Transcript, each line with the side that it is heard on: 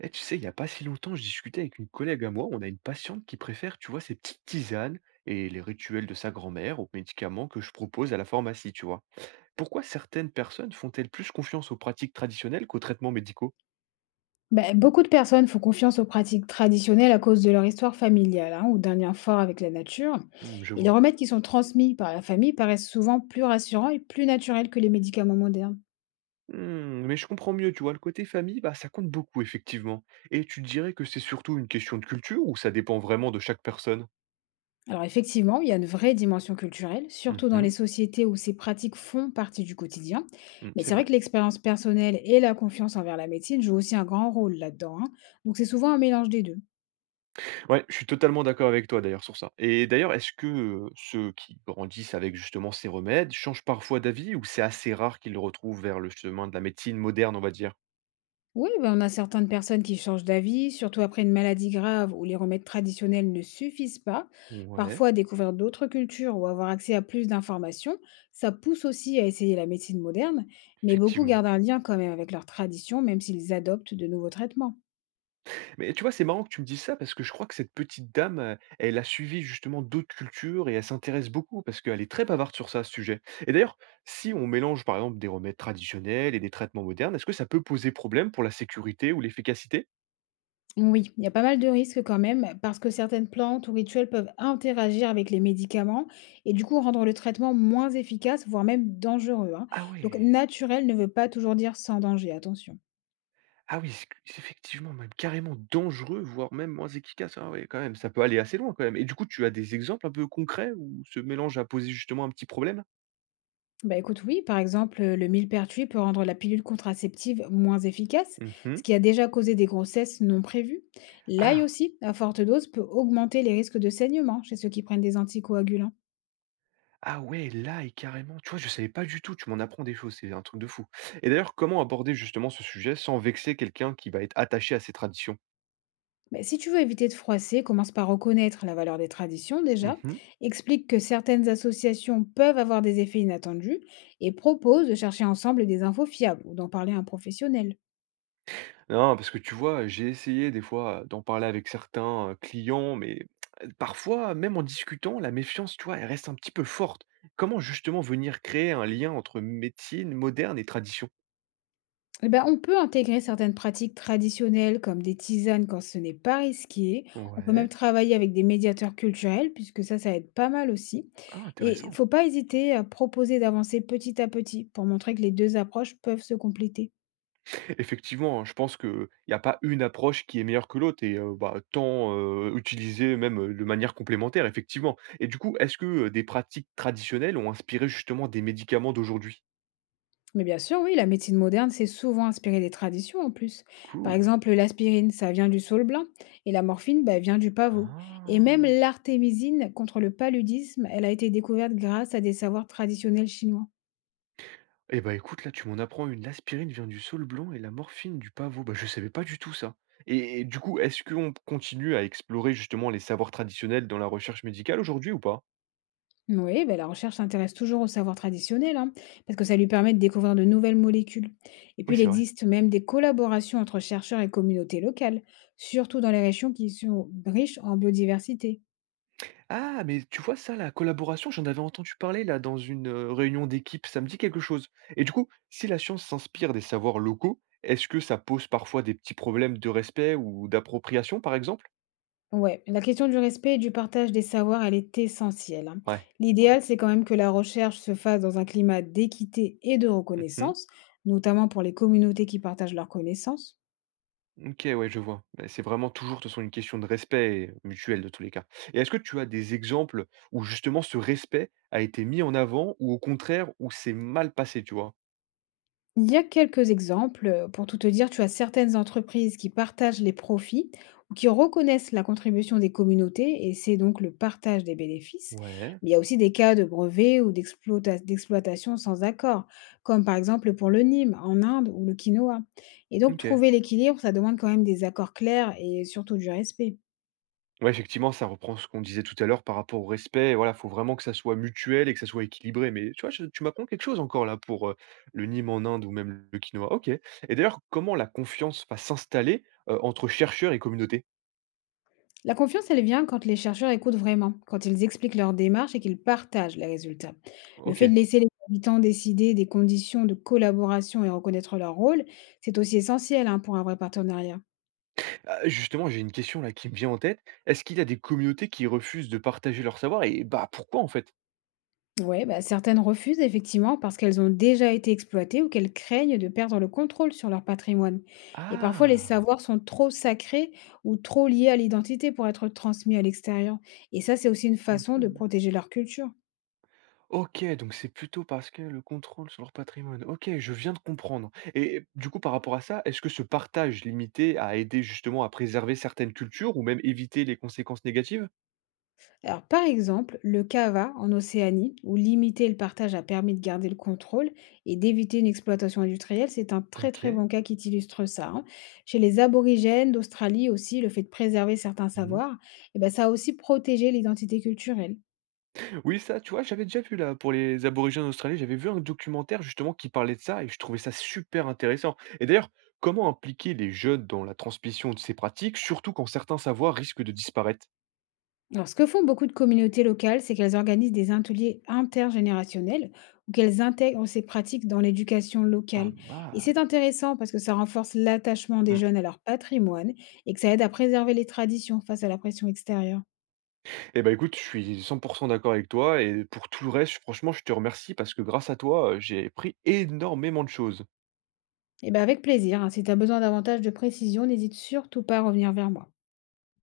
right: Eh, tu sais, il n'y a pas si longtemps, je discutais avec une collègue à moi. On a une patiente qui préfère, tu vois, ses petites tisanes et les rituels de sa grand-mère aux médicaments que je propose à la pharmacie, tu vois. Pourquoi certaines personnes font-elles plus confiance aux pratiques traditionnelles qu'aux traitements médicaux?
left: Bah, beaucoup de personnes font confiance aux pratiques traditionnelles à cause de leur histoire familiale hein, ou d'un lien fort avec la nature.
right: Hmm, je
left: Et les
right: vois.
left: remèdes qui sont transmis par la famille paraissent souvent plus rassurants et plus naturels que les médicaments modernes.
right: Hmm, mais je comprends mieux, tu vois, le côté famille, bah, ça compte beaucoup, effectivement. Et tu dirais que c'est surtout une question de culture ou ça dépend vraiment de chaque personne?
left: Alors effectivement, il y a une vraie dimension culturelle, surtout dans les
right: Mhm,
left: sociétés où ces pratiques font partie du quotidien.
right: hmm,
left: Mais
right: c'est
left: c'est vrai
right: vrai.
left: que l'expérience personnelle et la confiance envers la médecine jouent aussi un grand rôle là-dedans, hein. Donc c'est souvent un mélange des deux.
right: Ouais, je suis totalement d'accord avec toi d'ailleurs sur ça. Et d'ailleurs, est-ce que ceux qui grandissent avec justement ces remèdes changent parfois d'avis ou c'est assez rare qu'ils le retrouvent vers le chemin de la médecine moderne, on va dire?
left: Oui, ben, on a certaines personnes qui changent d'avis, surtout après une maladie grave où les remèdes traditionnels ne suffisent pas.
right: Ouais,
left: Parfois, découvrir d'autres cultures ou avoir accès à plus d'informations, ça pousse aussi à essayer la médecine moderne, mais beaucoup
right: effectivement.
left: gardent un lien quand même avec leur tradition, même s'ils adoptent de nouveaux traitements.
right: Mais tu vois, c'est marrant que tu me dises ça parce que je crois que cette petite dame, elle a suivi justement d'autres cultures et elle s'intéresse beaucoup parce qu'elle est très bavarde sur ça, ce sujet. Et d'ailleurs, si on mélange par exemple des remèdes traditionnels et des traitements modernes, est-ce que ça peut poser problème pour la sécurité ou l'efficacité?
left: Oui, il y a pas mal de risques quand même, parce que certaines plantes ou rituels peuvent interagir avec les médicaments et du coup rendre le traitement moins efficace, voire même dangereux, hein.
right: Ah
left: Donc
right: ouais.
left: naturel ne veut pas toujours dire sans danger, attention.
right: Ah oui, c'est c effectivement, même carrément dangereux, voire même moins efficace. Ah ouais, quand même, ça peut aller assez loin quand même. Et du coup, tu as des exemples un peu concrets où ce mélange a posé justement un petit problème?
left: Bah écoute, oui, par exemple, le millepertuis peut rendre la pilule contraceptive moins efficace, ce
right: Mmh.
left: qui a déjà causé des grossesses non prévues. L'ail
right: Ah!
left: aussi, à forte dose, peut augmenter les risques de saignement chez ceux qui prennent des anticoagulants.
right: Ah ouais, là et carrément, tu vois, je savais pas du tout, tu m'en apprends des choses, c'est un truc de fou. Et d'ailleurs, comment aborder justement ce sujet sans vexer quelqu'un qui va être attaché à ses traditions?
left: Mais si tu veux éviter de froisser, commence par reconnaître la valeur des traditions déjà,
right: Mmh.
left: explique que certaines associations peuvent avoir des effets inattendus et propose de chercher ensemble des infos fiables ou d'en parler à un professionnel.
right: Non, parce que tu vois, j'ai essayé des fois d'en parler avec certains, clients, mais parfois, même en discutant, la méfiance, tu vois, elle reste un petit peu forte. Comment justement venir créer un lien entre médecine moderne et tradition?
left: Eh ben, on peut intégrer certaines pratiques traditionnelles comme des tisanes quand ce n'est pas risqué. On peut même
right: Ouais,
left: travailler avec des médiateurs culturels puisque ça, ça aide pas mal aussi.
right: ah
left: Et il
right: intéressant.
left: faut pas hésiter à proposer d'avancer petit à petit pour montrer que les deux approches peuvent se compléter.
right: Effectivement, je pense qu'il n'y a pas une approche qui est meilleure que l'autre et bah, tant, utiliser même, de manière complémentaire, effectivement. Et du coup, est-ce que, des pratiques traditionnelles ont inspiré justement des médicaments d'aujourd'hui?
left: Mais bien sûr, oui, la médecine moderne s'est souvent inspirée des traditions en plus. Par
right: Cool.
left: exemple, l'aspirine, ça vient du saule blanc et la morphine, bah, vient du pavot. Et même
right: Ah!
left: l'artémisine contre le paludisme, elle a été découverte grâce à des savoirs traditionnels chinois.
right: Eh bah, écoute, là, tu m'en apprends une. L'aspirine vient du saule blanc et la morphine du pavot. Bah, je savais pas du tout ça. Et du coup, est-ce qu'on continue à explorer justement les savoirs traditionnels dans la recherche médicale aujourd'hui ou pas?
left: Oui, ben la recherche s'intéresse toujours au savoir traditionnel, hein, parce que ça lui permet de découvrir de nouvelles molécules. Et
right: Oui,
left: puis, il
right: c'est vrai.
left: existe même des collaborations entre chercheurs et communautés locales, surtout dans les régions qui sont riches en biodiversité.
right: Ah, mais tu vois ça, la collaboration, j'en avais entendu parler là dans une réunion d'équipe, ça me dit quelque chose. Et du coup, si la science s'inspire des savoirs locaux, est-ce que ça pose parfois des petits problèmes de respect ou d'appropriation, par exemple?
left: Ouais, la question du respect et du partage des savoirs, elle est essentielle, hein.
right: Ouais, ouais.
left: L'idéal, c'est quand même que la recherche se fasse dans un climat d'équité et de
right: Mhm.
left: reconnaissance, notamment pour les communautés qui partagent leurs connaissances.
right: OK, ouais, je vois. Bah, c'est vraiment toujours, de toute façon, une question de respect et mutuel, de tous les cas. Et est-ce que tu as des exemples où, justement, ce respect a été mis en avant ou, au contraire, où c'est mal passé, tu vois?
left: Il y a quelques exemples. Pour tout te dire, tu as certaines entreprises qui partagent les profits ou qui reconnaissent la contribution des communautés et c'est donc le partage des bénéfices.
right: Ouais,
left: Mais il y a aussi des cas de brevets ou d'exploitation sans accord, comme par exemple pour le Nîmes en Inde ou le quinoa. Et donc
right: OK.
left: trouver l'équilibre, ça demande quand même des accords clairs et surtout du respect.
right: Ouais, effectivement, ça reprend ce qu'on disait tout à l'heure par rapport au respect. Voilà, faut vraiment que ça soit mutuel et que ça soit équilibré. Mais tu vois, je- tu m'apprends quelque chose encore là pour le nîmes en Inde ou même le quinoa. OK. Et d'ailleurs, comment la confiance va s'installer entre chercheurs et communauté?
left: La confiance, elle vient quand les chercheurs écoutent vraiment, quand ils expliquent leur démarche et qu'ils partagent les résultats. Le fait
right: OK.
left: de laisser les habitants décider des conditions de collaboration et reconnaître leur rôle, c'est aussi essentiel hein, pour un vrai partenariat.
right: Ah, justement, j'ai une question là qui me vient en tête. Est-ce qu'il y a des communautés qui refusent de partager leur savoir et bah pourquoi en fait?
left: Oui, certaines refusent effectivement parce qu'elles ont déjà été exploitées ou qu'elles craignent de perdre le contrôle sur leur patrimoine. Et parfois, les
right: Ah!
left: savoirs sont trop sacrés ou trop liés à l'identité pour être transmis à l'extérieur. Et ça, c'est aussi une façon de
right: Mmh.
left: protéger leur culture.
right: OK, donc c'est plutôt parce que le contrôle sur leur patrimoine. OK, je viens de comprendre et du coup, par rapport à ça, est-ce que ce partage limité a aidé justement à préserver certaines cultures ou même éviter les conséquences négatives?
left: Alors, par exemple, le cava en Océanie, où limiter le partage a permis de garder le contrôle et d'éviter une exploitation industrielle, c'est un très très
right: OK.
left: bon cas qui illustre ça, hein. Chez les aborigènes d'Australie aussi, le fait de préserver certains
right: Mmh.
left: savoirs, eh ben, ça a aussi protégé l'identité culturelle.
right: Oui, ça, tu vois, j'avais déjà vu là pour les aborigènes australiens, j'avais vu un documentaire justement qui parlait de ça et je trouvais ça super intéressant. Et d'ailleurs, comment impliquer les jeunes dans la transmission de ces pratiques, surtout quand certains savoirs risquent de disparaître?
left: Alors, ce que font beaucoup de communautés locales, c'est qu'elles organisent des ateliers intergénérationnels ou qu'elles intègrent ces pratiques dans l'éducation
right: Pas
left: locale. Et
right: mal.
left: c'est intéressant parce que ça renforce l'attachement des
right: Mm.
left: jeunes à leur patrimoine et que ça aide à préserver les traditions face à la pression extérieure.
right: Eh ben écoute, je suis 100% d'accord avec toi et pour tout le reste, franchement, je te remercie parce que grâce à toi, j'ai appris énormément de choses.
left: Et bien avec plaisir, hein. Si tu as besoin davantage de précision, n'hésite surtout pas à revenir vers moi.